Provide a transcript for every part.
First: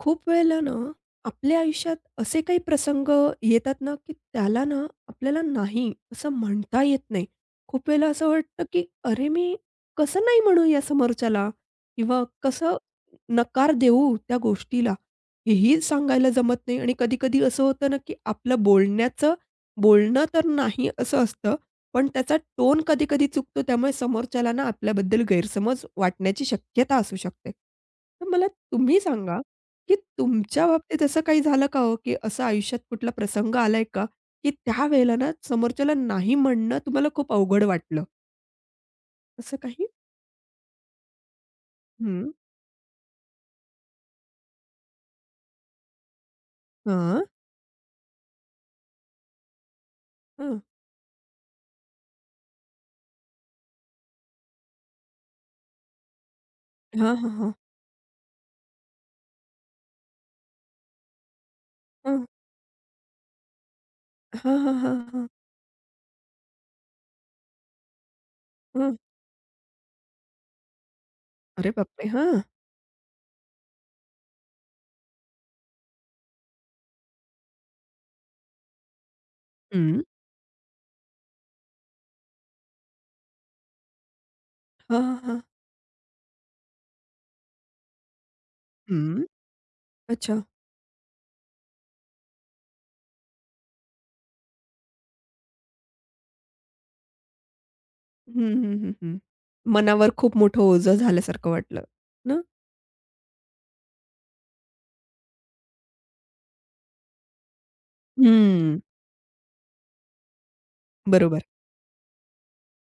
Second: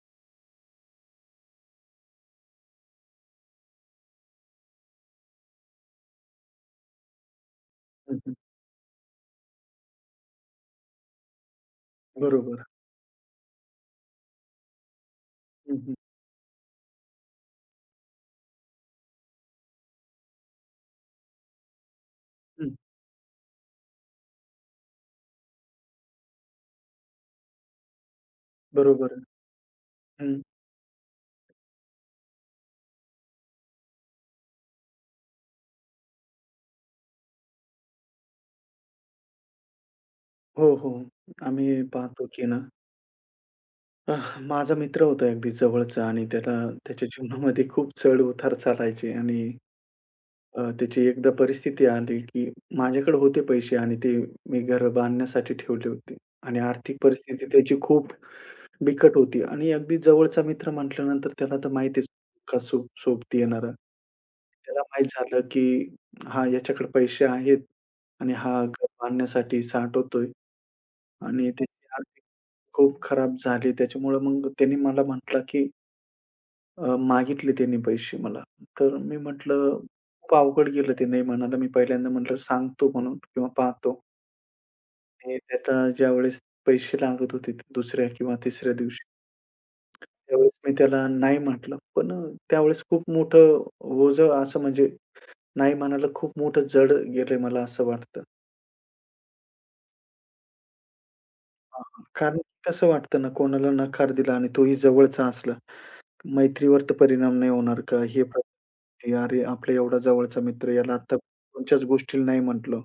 खूप वेळेला ना, आपल्या आयुष्यात असे काही प्रसंग येतात ना, की त्याला ना, आपल्याला नाही असं म्हणता येत नाही. खूप वेळेला हं, असं हं. वाटतं, की "अरे, मी कसं नाही म्हणू या समोरच्याला?" किंवा बरोबर. कसं नकार देऊ त्या गोष्टीला? हं, हेही हं. सांगायला जमत नाही आणि कधी-कधी असं होतं ना, की आपलं बोलणं तर नाही असं असतं, पण त्याचा हं. टोन कधी-कधी चुकतो. त्यामुळे समोरच्याला ना, आपल्याबद्दल गैरसमज वाटण्याची शक्यता असू शकते. तर मला तुम्ही बरोबर आहे. सांगा की हं. तुमच्या बाबतीत असं काही झालं का हो, की असं आयुष्यात कुठला प्रसंग आलाय का, की त्यावेळेला ना समोरच्याला नाही म्हणणं तुम्हाला खूप अवघड वाटलं, असं काही? हो, हो. आम्ही पाहतो हं. की ना. माझा मित्र होता अगदी जवळचा आणि त्याला त्याच्या हां. जीवनामध्ये खूप चढ-उतार चालायचे. आणि हं. त्याची एकदा परिस्थिती आली की माझ्याकडे होते पैसे आणि ते मी घर बांधण्यासाठी ठेवले होते आणि आर्थिक हां, हां, परिस्थिती हां. त्याची खूप बिकट होती आणि अगदी जवळचा मित्र म्हटल्यानंतर त्याला तर माहितीच, हं. का सोबती येणार. हां, हां, त्याला हां, माहीत हां. झालं, की हां, याच्याकडे पैसे आहेत आणि हा घर हं. बांधण्यासाठी साठवतोय आणि अरे त्याची बापरे! आर्थिक हां. खूप खराब झाली. त्याच्यामुळं मग त्यांनी मला म्हटला, की मागितले त्यांनी पैसे मला. तर मी म्हटलं, हं. खूप अवघड गेलं ते नाही म्हणायला. मी पहिल्यांदा म्हटलं सांगतो म्हणून किंवा पाहतो. हां, हां, आणि हां. त्याला ज्यावेळेस पैसे लागत होते दुसऱ्या किंवा तिसऱ्या दिवशी, हं. अच्छा. त्यावेळेस मी त्याला नाही म्हटलं. पण त्यावेळेस खूप मोठं ओझं असं म्हणजे नाही म्हणायला खूप मोठं जड गेलंय मला असं वाटतं. हं, हं, हं, हं. मनावर खूप मोठं ओझं झाल्यासारखं वाटलं हां, हां. कारण ना? कसं वाटतं ना, कोणाला नकार दिला आणि तोही जवळचा असला, मैत्रीवर तर परिणाम नाही होणार का? हे हं. प्रकार, "अरे, आपला एवढा जवळचा मित्र, याला आता बरोबर. कोणत्याच गोष्टीला नाही म्हटलं."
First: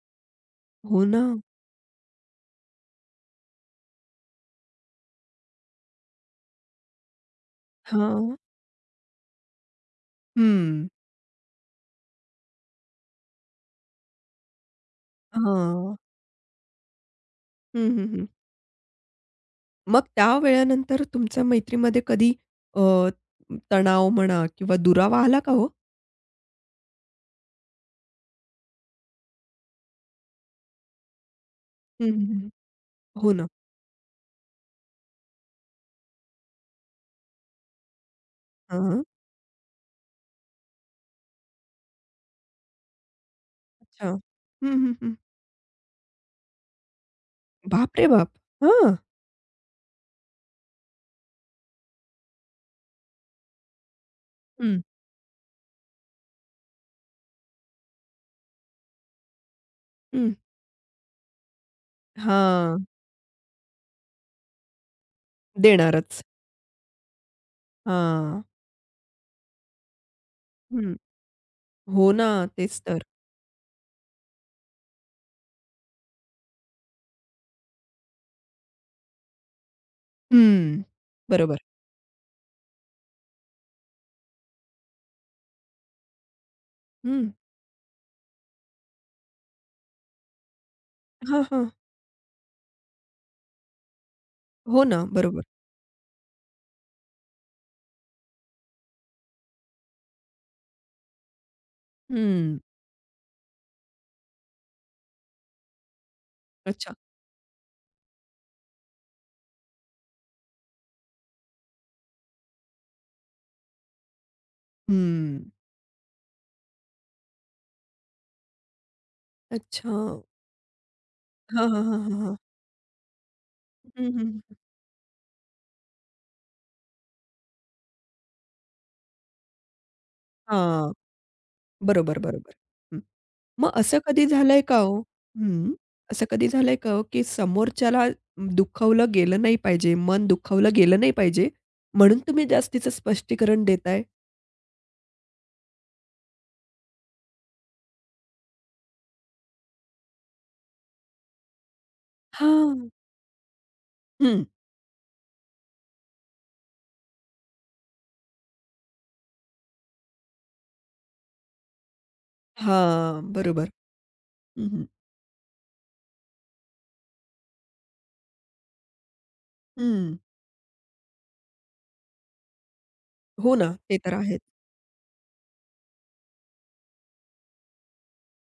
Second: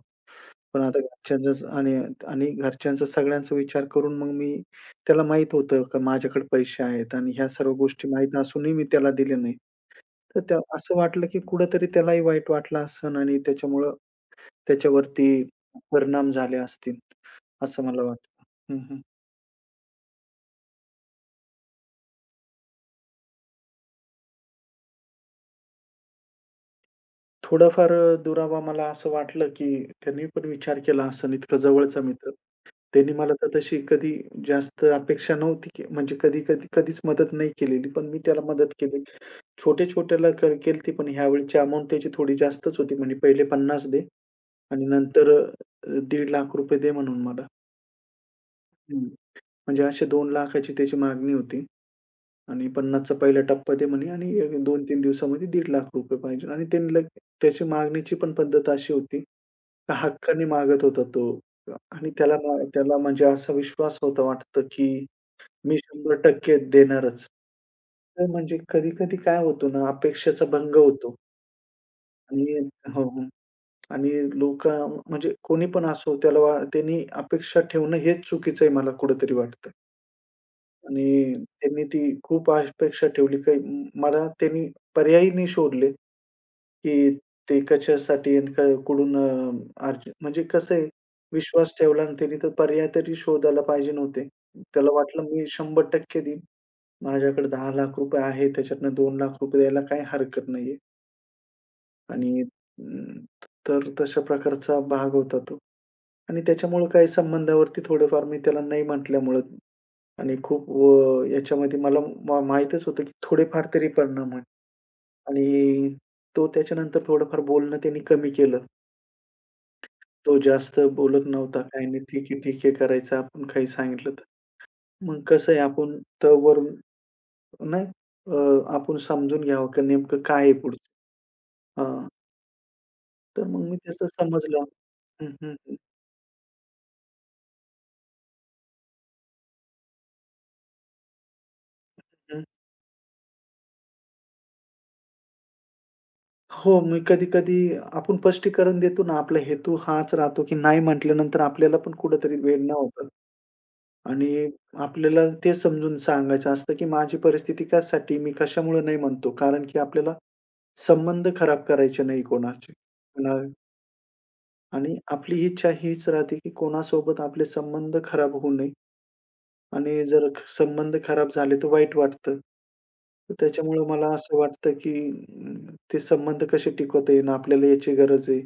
पण आता हो ना. घरच्यांचाच आणि आणि घरच्यांचा सगळ्यांचा विचार करून मग मी त्याला माहीत होतं का माझ्याकडे पैसे आहेत आणि ह्या सर्व गोष्टी हां. माहीत असूनही मी त्याला दिले नाही. तर त्या हं. असं वाटलं की कुठेतरी त्यालाही वाईट वाटलं असन आणि त्याच्यामुळं त्याच्यावरती हां. परिणाम झाले असतील, असं हं, मला हं, हं. वाटतं. हं, हं. मग त्या वेळेनंतर तुमच्या मैत्रीमध्ये कधी अ, तणाव म्हणा किंवा दुरावा आला का हो? थोडाफार दुरावा मला असं वाटलं, की त्यांनी पण विचार केला असेल इतका जवळचा हं, हं, मित्र. हं. त्यांनी हो मला ना. तर तशी कधी जास्त अपेक्षा नव्हती, की म्हणजे कधी-कधी कधीच मदत नाही केलेली. पण मी त्याला मदत केली. हां. छोट्या-छोट्याला केलती, पण ह्यावेळची अमाउंट त्याची थोडी जास्तच होती. म्हणजे पहिले 50 दे अच्छा. हं, आणि हं, हं. नंतर ₹1,50,000 दे म्हणून मला. बापरे बाप! हां. हं. म्हणजे असे 2,00,000ची त्याची मागणी होती आणि 50चा पहिला टप्पा दे म्हणे आणि हं. 2-3 दिवसामध्ये ₹1,50,000 पाहिजे आणि त्यांनी लग त्याची मागणीची पण पद्धत अशी होती, हं. हक्काने मागत होता तो. आणि त्याला ना हां. त्याला म्हणजे असा विश्वास होता वाटतं, की मी देणारच. 100% देणारच. तर हां. म्हणजे कधी-कधी काय होतो ना, अपेक्षेचा भंग हं. होतो. हो ना. आणि तेच तर. हो, हो. आणि लोकं म्हणजे कोणी पण असो, त्याला वा त्यांनी अपेक्षा ठेवणं हेच चुकीचं आहे मला कुठेतरी वाटतं. हं. आणि बरोबर. त्यांनी ती खूप अपेक्षा ठेवली, काही मला त्यांनी पर्यायही नाही शोधले. की हं. ते कशासाठी आणि कुठून अर्ज म्हणजे कसं आहे हां, हां. विश्वास ठेवला आणि त्याने तर पर्याय तरी शोधायला पाहिजे नव्हते. हो त्याला ना. वाटलं बरोबर. मी 100% देईन. माझ्याकडे ₹10,00,000 आहे त्याच्यातनं ₹2,00,000 द्यायला काही हरकत नाहीये आणि हं. तर तशा प्रकारचा भाग होता तो. आणि त्याच्यामुळं अच्छा. काही संबंधावरती थोडेफार मी त्याला नाही म्हटल्यामुळं आणि खूप याच्यामध्ये मला माहीतच होतं की थोडेफार तरी परिणाम होईल. हं. आणि तो त्याच्यानंतर थोडंफार बोलणं त्यांनी कमी केलं. अच्छा. तो जास्त बोलत नव्हता, हां, हां, काही हां, नाही. हां, "ठीक हां. आहे, ठीक आहे" करायचं आपण काही हं, सांगितलं तर. हं. मग कसं आहे आपण तोवर नाही, अ, आपण समजून घ्यावं की नेमकं काय आहे पुढचं. हां. हां. बरोबर, बरोबर. हं. तर मग मग मी असं त्याचं कधी झालंय समजलं. का हो? हं, हं, हं. हं, असं कधी झालंय का हो, की समोरच्याला दुखावलं गेलं नाही पाहिजे, मन दुखावलं गेलं नाही पाहिजे, म्हणून हं. तुम्ही जास्तीचं स्पष्टीकरण देताय? हो, मी कधी-कधी आपण स्पष्टीकरण देतो ना, आपला हेतू हाच राहतो की नाही म्हटल्यानंतर आपल्याला पण कुठेतरी वेदना हां. होतात हं. आणि आपल्याला ते समजून सांगायचं असतं की माझी परिस्थिती कशासाठी, मी कशामुळे नाही म्हणतो. कारण की आपल्याला संबंध खराब करायचे नाही कोणाचे. हां, पुन्हा बरोबर. हं, हं. आणि आपली इच्छा हीच राहते, की कोणासोबत आपले संबंध खराब होऊ नये आणि हं. जर संबंध खराब झाले तर वाईट वाटतं. तर हो ना, त्याच्यामुळं ते मला तर असं आहेच. वाटतं, की ते संबंध कसे टिकवता येईल आपल्याला याची गरज आहे.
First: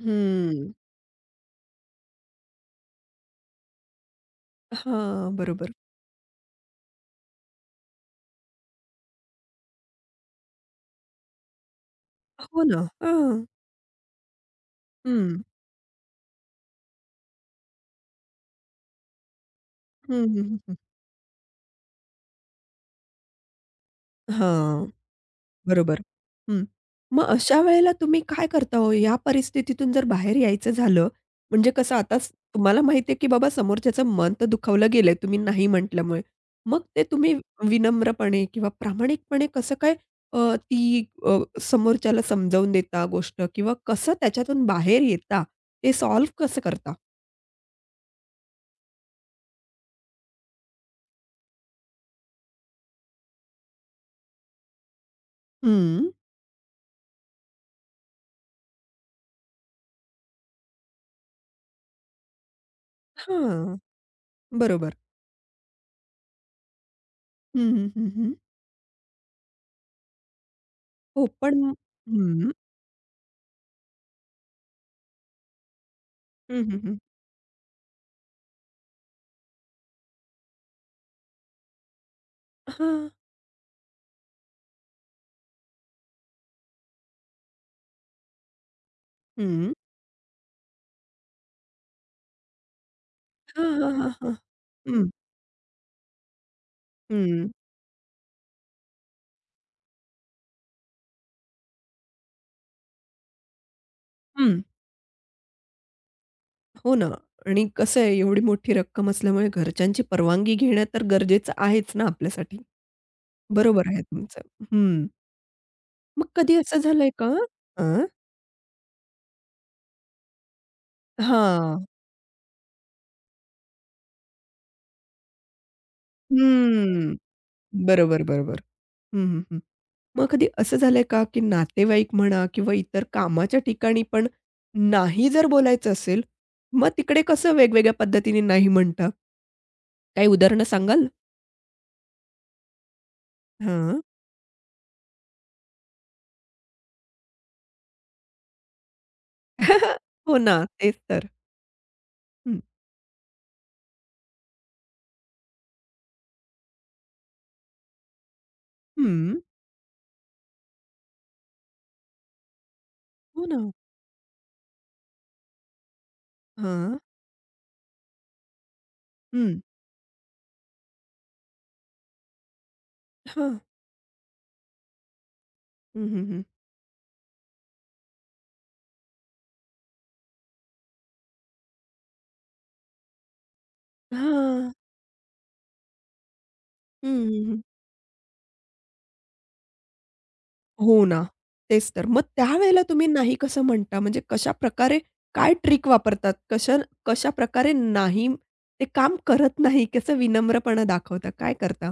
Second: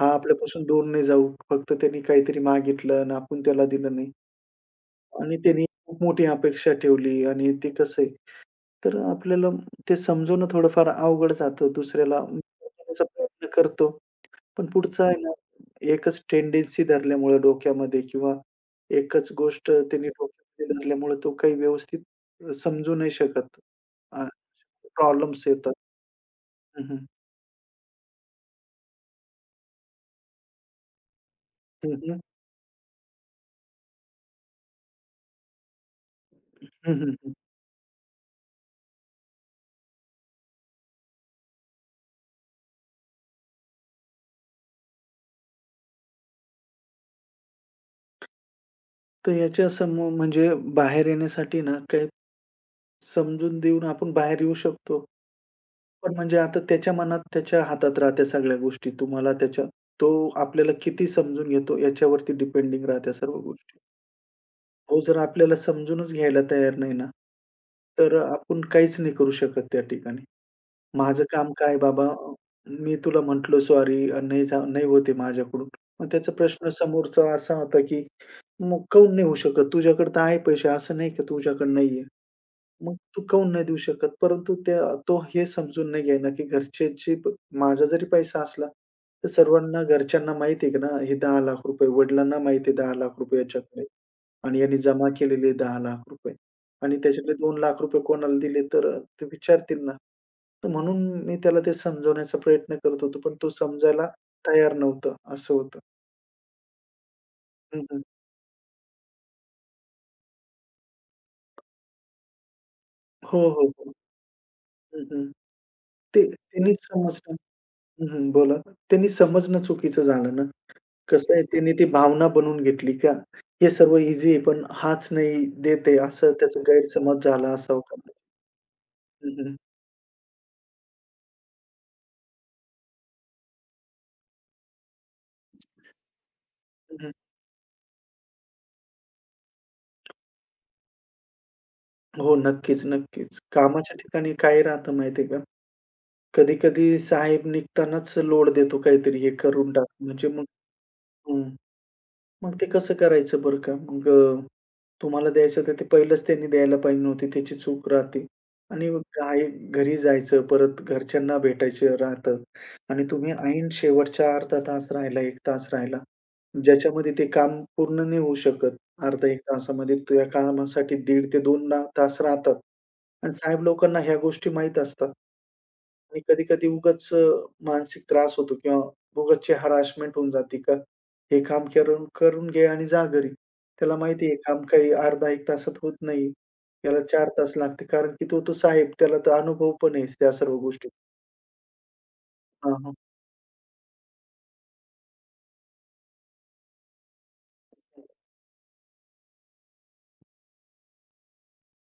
हा आपल्यापासून हं. दूर नाही जाऊ. फक्त त्यांनी काहीतरी मागितलं आणि आपण त्याला दिलं नाही हां, आणि त्यांनी बरोबर. खूप मोठी अपेक्षा ठेवली आणि ते कसं आहे, तर आपल्याला ते समजवणं थोडंफार अवघड जातं. दुसऱ्याला हो ना. समजवण्याचा हां. प्रयत्न करतो. पण पुढचं आहे ना, हं. एकच टेंडन्सी धरल्यामुळं डोक्यामध्ये किंवा एकच गोष्ट त्यांनी हं, हं, हं, डोक्यामध्ये हं. धरल्यामुळं तो काही व्यवस्थित समजू नाही शकत. अ, हां. प्रॉब्लेम्स येतात. बरोबर. हं. हं, हं. मग अशा वेळेला तुम्ही काय करता हो? या परिस्थितीतून जर बाहेर यायचं झालं, म्हणजे कसं हं, आता हं. स तुम्हाला माहिती आहे, की बाबा समोरच्याचं मन तर दुखावलं गेलंय तुम्ही नाही म्हटल्यामुळे. मग ते हं, तुम्ही विनम्रपणे किंवा प्रामाणिकपणे कसं काय समोरच्याला समजावून देता गोष्ट किंवा कसं त्याच्यातून बाहेर येता? ते सॉल्व्ह कसं करता? तर याच्या समोर म्हणजे बाहेर येण्यासाठी ना, काही समजून देऊन आपण बाहेर येऊ शकतो. हं. पण म्हणजे आता त्याच्या मनात, त्याच्या हातात राहत्या सगळ्या गोष्टी. तुम्हाला त्याच्या, तो आपल्याला किती समजून घेतो याच्यावरती डिपेंडिंग राहत्या सर्व हां. गोष्टी. बरोबर. तो जर आपल्याला समजूनच घ्यायला तयार नाही ना, हं, हं, हं, तर हं. आपण काहीच नाही करू शकत त्या ठिकाणी. माझं हो, काम पण काय बाबा, हं. मी तुला म्हटलो, सॉरी, नाही होत आहे माझ्याकडून. मग त्याचा हं, प्रश्न हं, हं. समोरचा असा होता, की "मग काहून नाही होऊ शकत? तुझ्याकडे तर आहे पैसे, असं नाही का तुझ्याकडे नाहीये? मग हां. तू काहून नाही देऊ शकत?" परंतु त्या, तो हे समजून नाही घेईना, की माझा जरी पैसा असला, तर हं. सर्वांना घरच्यांना माहिती आहे की ना, हे ₹10,00,000 वडिलांना माहिती आहे ₹10,00,000 हां, याच्याकडे हां, हां, हां. आणि यांनी जमा हं. केलेले आहे ₹10,00,000 आणि त्याच्यातले हं, ₹2,00,000 कोणाला दिले तर ते विचारतील ना. तर म्हणून मी त्याला ते समजवण्याचा प्रयत्न करत होतो, पण तो समजायला हं. तयार नव्हता, असं होतं. हो ना आणि हं, कसं हं. आहे एवढी मोठी रक्कम असल्यामुळे घरच्यांची परवानगी घेणं तर गरजेचं आहेच ना आपल्यासाठी. हो, हो, बरोबर हो. आहे तुमचं. हं, हं. हं. ते मग कधी त्यांनी असं झालंय का समजणं. अ, हं, हं. बोला. त्यांनी समजणं चुकीचं झालं ना. कसं आहे त्याने हां. ती भावना बनवून घेतली का? हे सर्व ईझी आहे, पण हाच नाही देत आहे असं त्याचा हं. गैरसमज झाला असावा का? बरोबर, बरोबर. हं, हं, हं, हं. हं. मग कधी असं झालंय का, की नातेवाईक म्हणा किंवा इतर कामाच्या ठिकाणी पण नाही जर बोलायचं असेल, मग हं, तिकडे कसं वेगवेगळ्या पद्धतीने नाही म्हणता? काही उदाहरणं सांगाल? हो, नक्कीच, नक्कीच. कामाच्या हां. ठिकाणी काय राहतं माहिती आहे का? कधी-कधी साहेब निघतानाच लोड देतो काहीतरी, हे करून टाक म्हणजे हो मग, ना. तेच तर. हं. मग हं. ते कसं करायचं बरं का? मग तुम्हाला द्यायचं तर ते पहिलंच त्यांनी द्यायला पाहिजे नव्हती, त्याची चूक राहते. आणि मग हं. काय घरी जायचं, परत घरच्यांना भेटायचं राहतं आणि तुम्ही हो ना. ऐन शेवटच्या अर्धा तास राहिला, 1 तास राहिला, हां. ज्याच्यामध्ये ते काम पूर्ण नाही होऊ शकत. अर्धा 1 हं. तासामध्ये त्या कामासाठी 1.5 ते 2 ला तास राहतात आणि हां. साहेब लोकांना ह्या गोष्टी माहीत असतात. हं, आणि हं, हं. कधी-कधी उगाच मानसिक त्रास होतो किंवा उगाचची हरासमेंट होऊन जाते का, हे काम करून करून घे आणि जा घरी. त्याला माहिती आहे काम हां. काही अर्धा 1 तासात होत नाही. त्याला हं, 4 हं, तास हं. लागते कारण की तो तो साहेब, त्याला तर अनुभव पण आहे त्या सर्व गोष्टी. हो ना. तेच तर. मग हां, त्यावेळेला हां. तुम्ही नाही कसं म्हणता? म्हणजे कशाप्रकारे काय ट्रिक वापरतात? कशाप्रकारे नाही ते काम करत नाही, कसं विनम्रपणा दाखवता? काय करता?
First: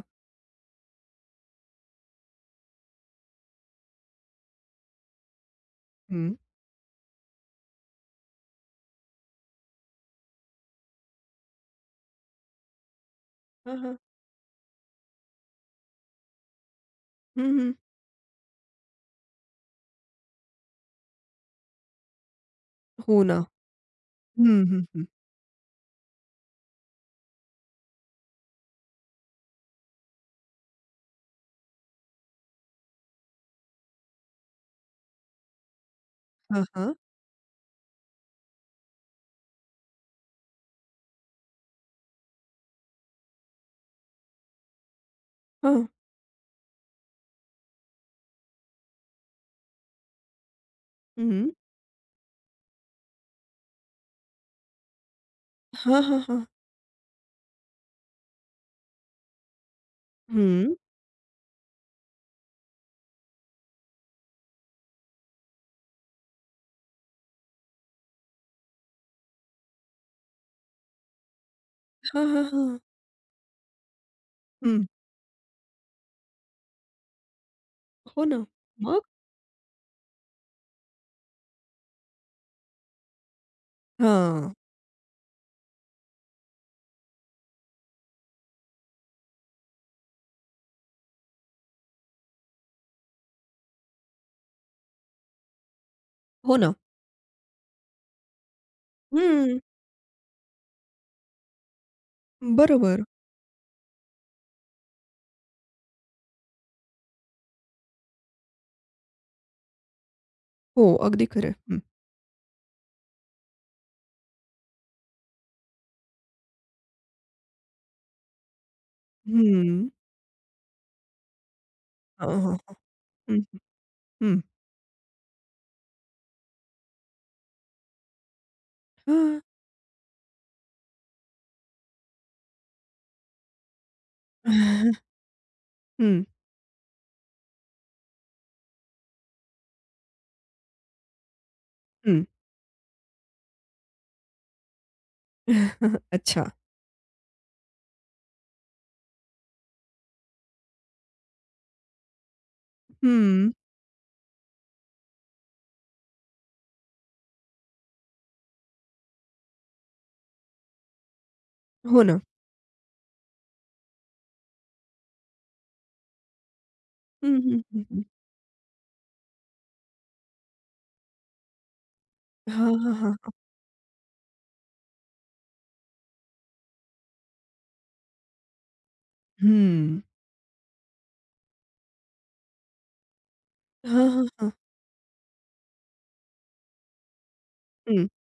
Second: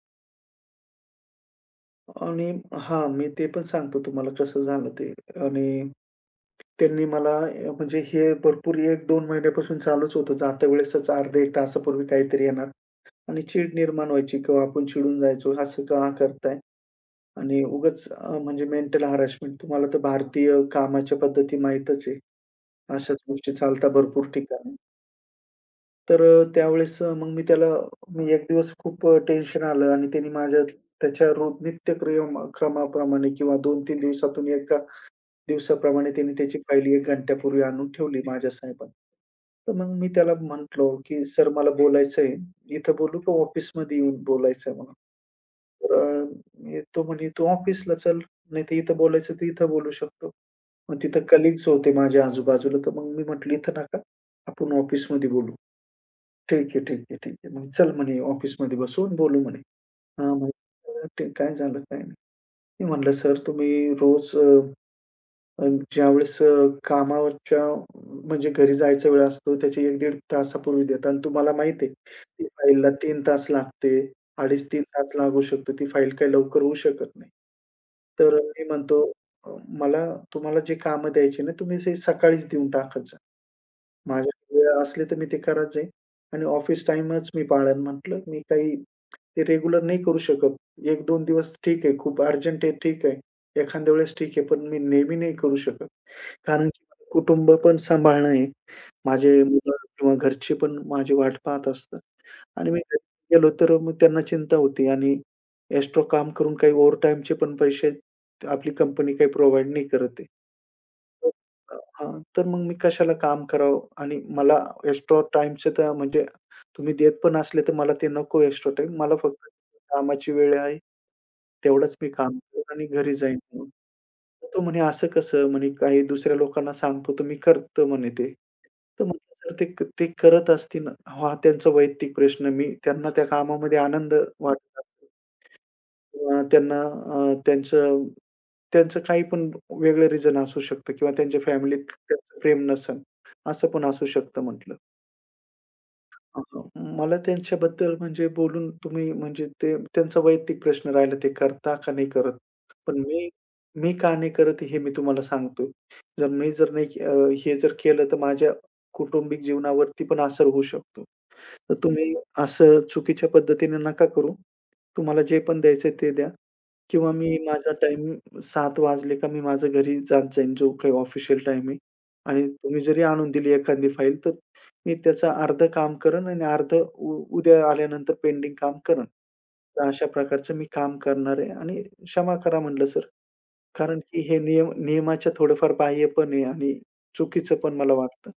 आणि हां, मी ते पण सांगतो तुम्हाला कसं झालं ते. आणि हं. त्यांनी मला म्हणजे हे भरपूर 1-2 महिन्यापासून चालूच होतं. जाता वेळेसच अर्ध्या 1 तासापूर्वी काहीतरी येणार आणि चीड हां, हां. निर्माण व्हायची किंवा आपण चिडून जायचो, "असं का करताय?" हं, आणि हं. उगाच म्हणजे मेंटल हॅरासमेंट, तुम्हाला तर भारतीय कामाच्या पद्धती माहीतच आहे. अशाच हो ना. गोष्टी चालतात भरपूर हं, ठिकाणी. हं, हं. तर त्यावेळेस मग मी त्याला, मी एक दिवस खूप टेन्शन आलं आणि त्याने माझ्या, त्याच्या रोज क्रमाप्रमाणे किंवा 2-3 दिवसातून एका दिवसाप्रमाणे त्याने त्याची हां, फाईल हां. 1 घंट्यापूर्वी आणून ठेवली माझ्या साहेबांनी. तर मग मी त्याला म्हटलो, की "सर, मला बोलायचं आहे. इथं बोलू का ऑफिसमध्ये येऊन बोलायचं आहे मला?" हां. तर तो म्हणे, "तू ऑफिसला चल, नाहीतर इथं बोलायचं तर इथं बोलू शकतो." मग तिथं हं. कलीग्स होते माझ्या आजूबाजूला, तर मग मी म्हटलं, "इथं नका, आपण ऑफिसमध्ये बोलू." हां, हां, हां. "ठीक आहे, ठीक आहे, ठीक आहे." मग "चल," म्हणे, "ऑफिसमध्ये बसू आणि बोलू," म्हणे. हां, हं. म्हणे, "ठीक, काय झालं, काय नाही?" मी म्हटलं, "सर, तुम्ही रोज अ" अ, ज्यावेळेस, कामावरच्या म्हणजे घरी जायचा वेळ असतो, त्याच्या 1-1.5 तासापूर्वी देतात आणि तुम्हाला माहिती आहे, हां, हां, ती हां. फाईलला 3 तास लागते. 2.5-3 हं. तास लागू शकतो. ती फाईल काही लवकर होऊ शकत नाही. हो तर ना. मी मग? म्हणतो मला, तुम्हाला जे कामं द्यायची ना, तुम्ही ते सकाळीच देऊन टाकत जा. हां. माझ्याकडे वेळ असली तर मी ते करत जाईन आणि ऑफिस टाईमच मी पाळेन म्हटलं. मी काही ते रेग्युलर नाही करू शकत. 1-2 दिवस ठीक आहे, खूप अर्जंट आहे, ठीक आहे. एखाद्या वेळेस ठीक आहे, पण मी नेहमी नाही करू शकत. हो कारण ना. की माझं कुटुंब पण सांभाळणं आहे. माझे हं. मुलं किंवा घरचे पण माझी वाट पाहत असतात आणि मी बरोबर. घरी गेलो तर मग त्यांना चिंता होती आणि एक्स्ट्रा काम करून काही ओव्हरटाईमचे पण पैसे आपली कंपनी काही प्रोव्हाईड नाही करत आहे. हो, अगदी तर खरं. आहे. हां, तर मग मी कशाला काम करावं आणि मला एक्स्ट्रा टाईमचं तर म्हणजे तुम्ही देत पण असले तर मला ते नको एक्स्ट्रा टाईम. मला हं. फक्त हं. कामाची वेळ आहे, तेवढंच मी हां, काम हां, करेन हां. आणि घरी जाईन हं, म्हणून. हं. तर तो म्हणे, "असं कसं?" म्हणे, "काही दुसऱ्या लोकांना सांगतो तर मी करतो" म्हणे ते. तर हां. म्हटलं, "सर, ते ते करत असतील हा त्यांचा वैयक्तिक प्रश्न. मी त्यांना त्या कामामध्ये आनंद वाटत असेल हं, किंवा त्यांना त्यांचं त्यांचं काही पण वेगळं रिझन असू शकतं किंवा त्यांच्या फॅमिलीत हं. त्यांचं प्रेम नसेल, असं पण असू शकतं" म्हटलं. अ, अच्छा. अ, मला त्यांच्याबद्दल म्हणजे बोलून, तुम्ही म्हणजे ते, त्यांचा वैयक्तिक प्रश्न राहिला ते करता का नाही करत. पण मी हं. मी का नाही करत हे मी तुम्हाला सांगतो. जर मी जर नाही, हे जर केलं तर माझ्या कौटुंबिक जीवनावरती पण असर होऊ शकतो. तर हो तुम्ही ना. असं चुकीच्या पद्धतीने नका करू. तुम्हाला जे पण द्यायचंय ते द्या किंवा हं, मी हं, माझा हं, हं. टाईम 7:00 वाजले का मी माझं घरी जात जाईन, जो काही ऑफिशियल टाईम आहे आणि हां, तुम्ही हां, जरी आणून हां. दिली एखादी फाईल, तर मी त्याचं अर्धं काम करेन आणि अर्धं उद्या आल्यानंतर पेंडिंग काम करेन. तर हं. अशा प्रकारचं मी काम करणार आहे आणि क्षमा करा म्हटलं सर. कारण हां, की हां, हे हां. नियमाच्या थोडंफार बाह्य पण आहे आणि चुकीचं पण मला हं. वाटतं.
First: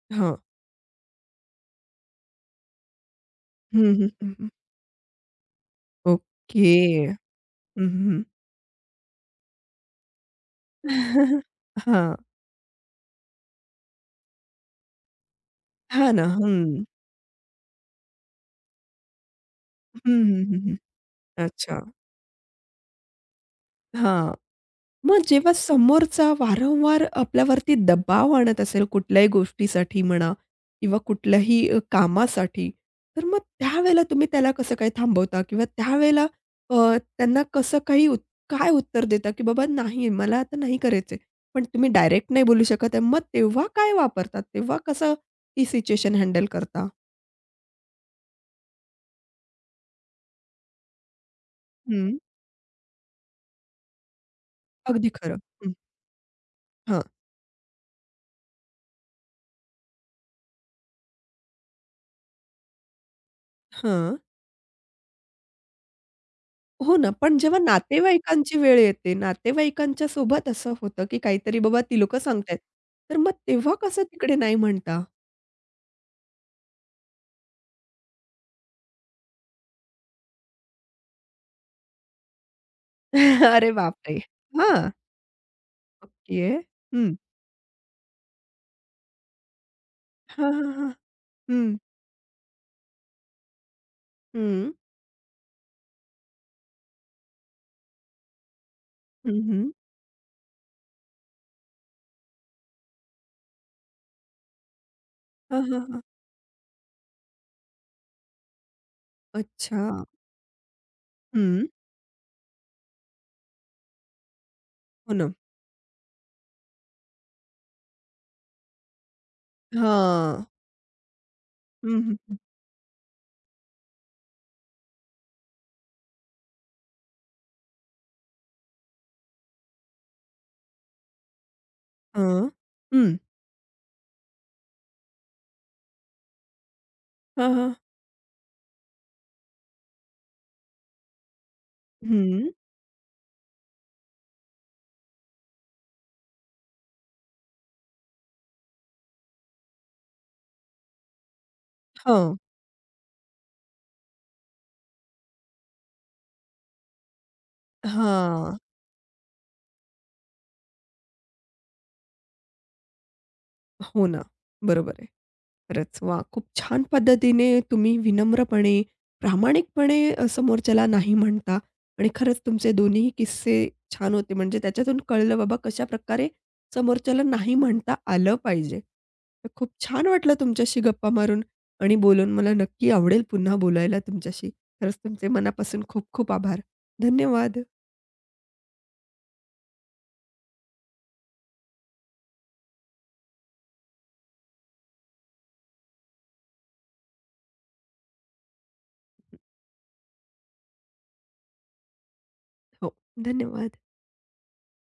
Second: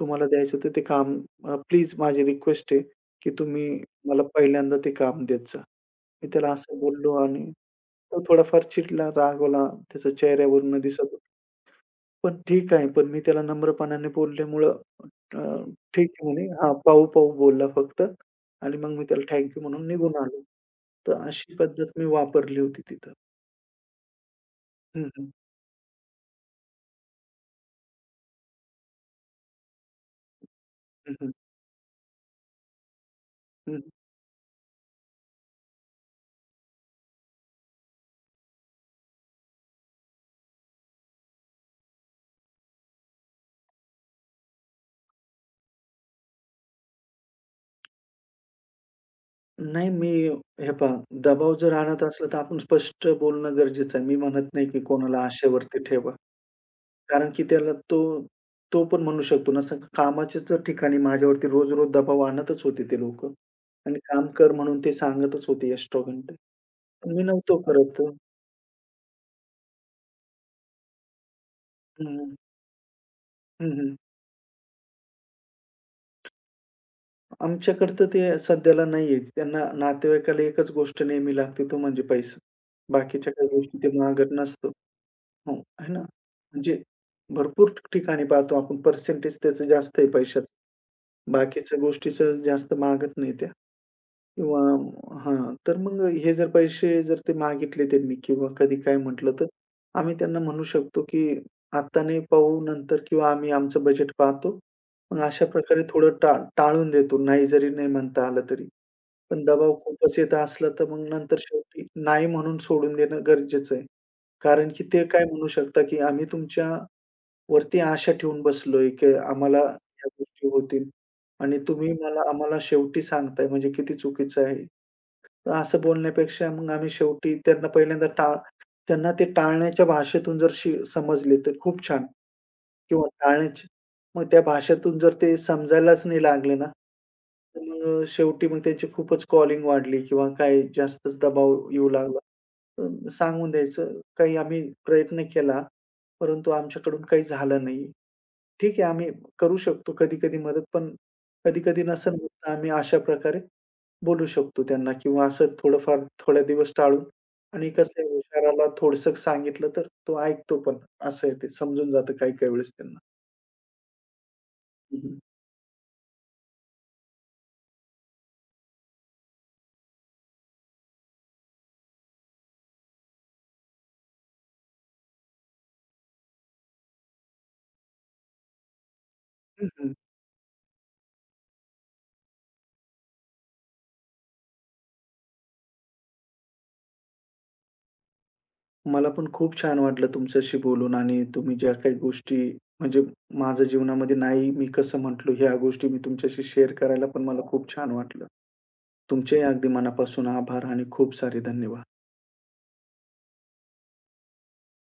तुम्हाला हां. द्यायचं तर ते काम, प्लीज माझी रिक्वेस्ट आहे, की तुम्ही हं, हं, मला हं, हं. पहिल्यांदा ते काम देत जा. मी त्याला ओके. असं बोललो हं, आणि तो हं. थोडाफार चिडला, रागवला, त्याच्या चेहऱ्यावरून दिसत होतं. हां. पण ठीक आहे, पण मी त्याला नम्रपणाने बोलल्यामुळं अ, हां ठीक ना. आहे म्हणे. हं. हां, पाहू-पाहू बोलला फक्त आणि मग मी त्याला थँक म्हणून हं, निघून आलो. हं, हं, हं. तर अशी अच्छा. पद्धत मी वापरली होती तिथं. हां. हं, मग हं. जेव्हा समोरचा वारंवार आपल्यावरती दबाव आणत असेल कुठल्याही गोष्टीसाठी म्हणा किंवा हं, हं. कुठल्याही कामासाठी, तर मग हं. त्यावेळेला तुम्ही त्याला कसं काय थांबवता? किंवा त्यावेळेला अ, त्यांना कसं काही उत काय उत्तर देता, की "बाबा नाही, मला आता नाही करायचंय." पण तुम्ही डायरेक्ट नाही बोलू शकत आहे. मग तेव्हा काय वापरतात? तेव्हा कसं ती सिच्युएशन हँडल करता? नाही, मी हे पहा, दबाव जर आणत हं. असला, तर आपण स्पष्ट बोलणं गरजेचं आहे. मी म्हणत नाही, की अगदी कोणाला खरं. हं. आशेवरती ठेवा. हां. कारण की त्याला, तो तो पण म्हणू शकतो ना, असं कामाच्या तर ठिकाणी माझ्यावरती रोज-रोज दबाव आणतच होते ते लोक आणि हां. काम कर म्हणून ते सांगतच होते एक्स्ट्रा घंटे. हो ना, मी पण नव्हतो जेव्हा करत. नातेवाईकांची वेळ येते, नातेवाईकांच्या सोबत असं होतं, की काहीतरी बाबा ती हं, लोकं हं. सांगतायत, तर मग तेव्हा हं, कसं तिकडे नाही म्हणता? तर ते सध्याला नाही, त्यांना नातेवाईकाला एकच गोष्ट नेहमी लागते, तो म्हणजे पैसा. बाकीच्या काही अरे गोष्टी ते बापरे! मागत नसतं. हां, हो, आहे ना. ओके. म्हणजे हं. भरपूर ठिकाणी पाहतो आपण, पर्सेंटेज त्याचं जास्त आहे हां, पैशाचं. हां, हां. हं, बाकीच्या गोष्टीचं जास्त मागत नाही त्या किंवा हं. हां, तर मग हे जर पैसे जर ते मागितले त्यांनी किंवा कधी काय म्हटलं, हं, तर हं. आम्ही त्यांना म्हणू शकतो, की "आत्ता नाही, पाहू नंतर" किंवा "आम्ही आमचं बजेट पाहतो." मग अशा हां, हां, प्रकारे हां. थोडं टाळून देतो, नाही जरी नाही म्हणता आलं तरी. पण दबाव अच्छा. खूपच येत असला, तर मग नंतर हं. शेवटी नाही म्हणून सोडून देणं गरजेचं आहे. कारण की ते हो काय ना. म्हणू शकता, की "आम्ही तुमच्या वरती आशा ठेवून बसलोय, की आम्हाला ह्या हां. गोष्टी होतील आणि तुम्ही हं, मला, हं. आम्हाला शेवटी सांगताय म्हणजे किती चुकीचं आहे." तर असं बोलण्यापेक्षा मग आम्ही शेवटी त्यांना पहिल्यांदा त्यांना ते टाळण्याच्या भाषेतून जर शी समजले तर खूप छान, हां. किंवा हं. टाळण्याची, मग त्या भाषेतून जर ते समजायलाच नाही लागले ना, हां, तर हां. मग शेवटी मग त्यांची खूपच कॉलिंग वाढली किंवा काही जास्तच दबाव येऊ लागला. हं. तर सांगून द्यायचं, काही आम्ही प्रयत्न केला, परंतु आमच्याकडून काही झालं नाही. ठीक आहे, आम्ही करू शकतो कधी-कधी मदत, पण कधी-कधी नसेल होत हां. तर आम्ही अशा प्रकारे बोलू शकतो त्यांना, किंवा असं थोडंफार थोड्या दिवस टाळून, आणि कसं आहे हुशाराला थोडंसं सांगितलं तर तो ऐकतो पण. असं आहे, ते समजून जातं काही-काही वेळेस त्यांना. हो ना. बरोबर हं, आहे. हं. खरंच वा, खूप छान पद्धतीने तुम्ही विनम्रपणे, प्रामाणिकपणे समोरच्याला नाही म्हणता आणि खरंच तुमचे दोन्ही किस्से छान होते. म्हणजे त्याच्यातून कळलं बाबा कशाप्रकारे समोरच्याला नाही म्हणता आलं पाहिजे. तर खूप छान वाटलं तुमच्याशी गप्पा मारून आणि बोलून. मला नक्की आवडेल पुन्हा बोलायला तुमच्याशी. खरंच तुमचे मनापासून खूप खूप आभार. धन्यवाद. मला पण खूप छान वाटलं तुमच्याशी बोलून आणि तुम्ही ज्या काही गोष्टी म्हणजे माझ्या जीवनामध्ये नाही मी कसं म्हटलो ह्या गोष्टी मी तुमच्याशी शेअर करायला पण मला खूप छान वाटलं. तुमचेही अगदी मनापासून आभार आणि खूप सारे धन्यवाद. हो, धन्यवाद.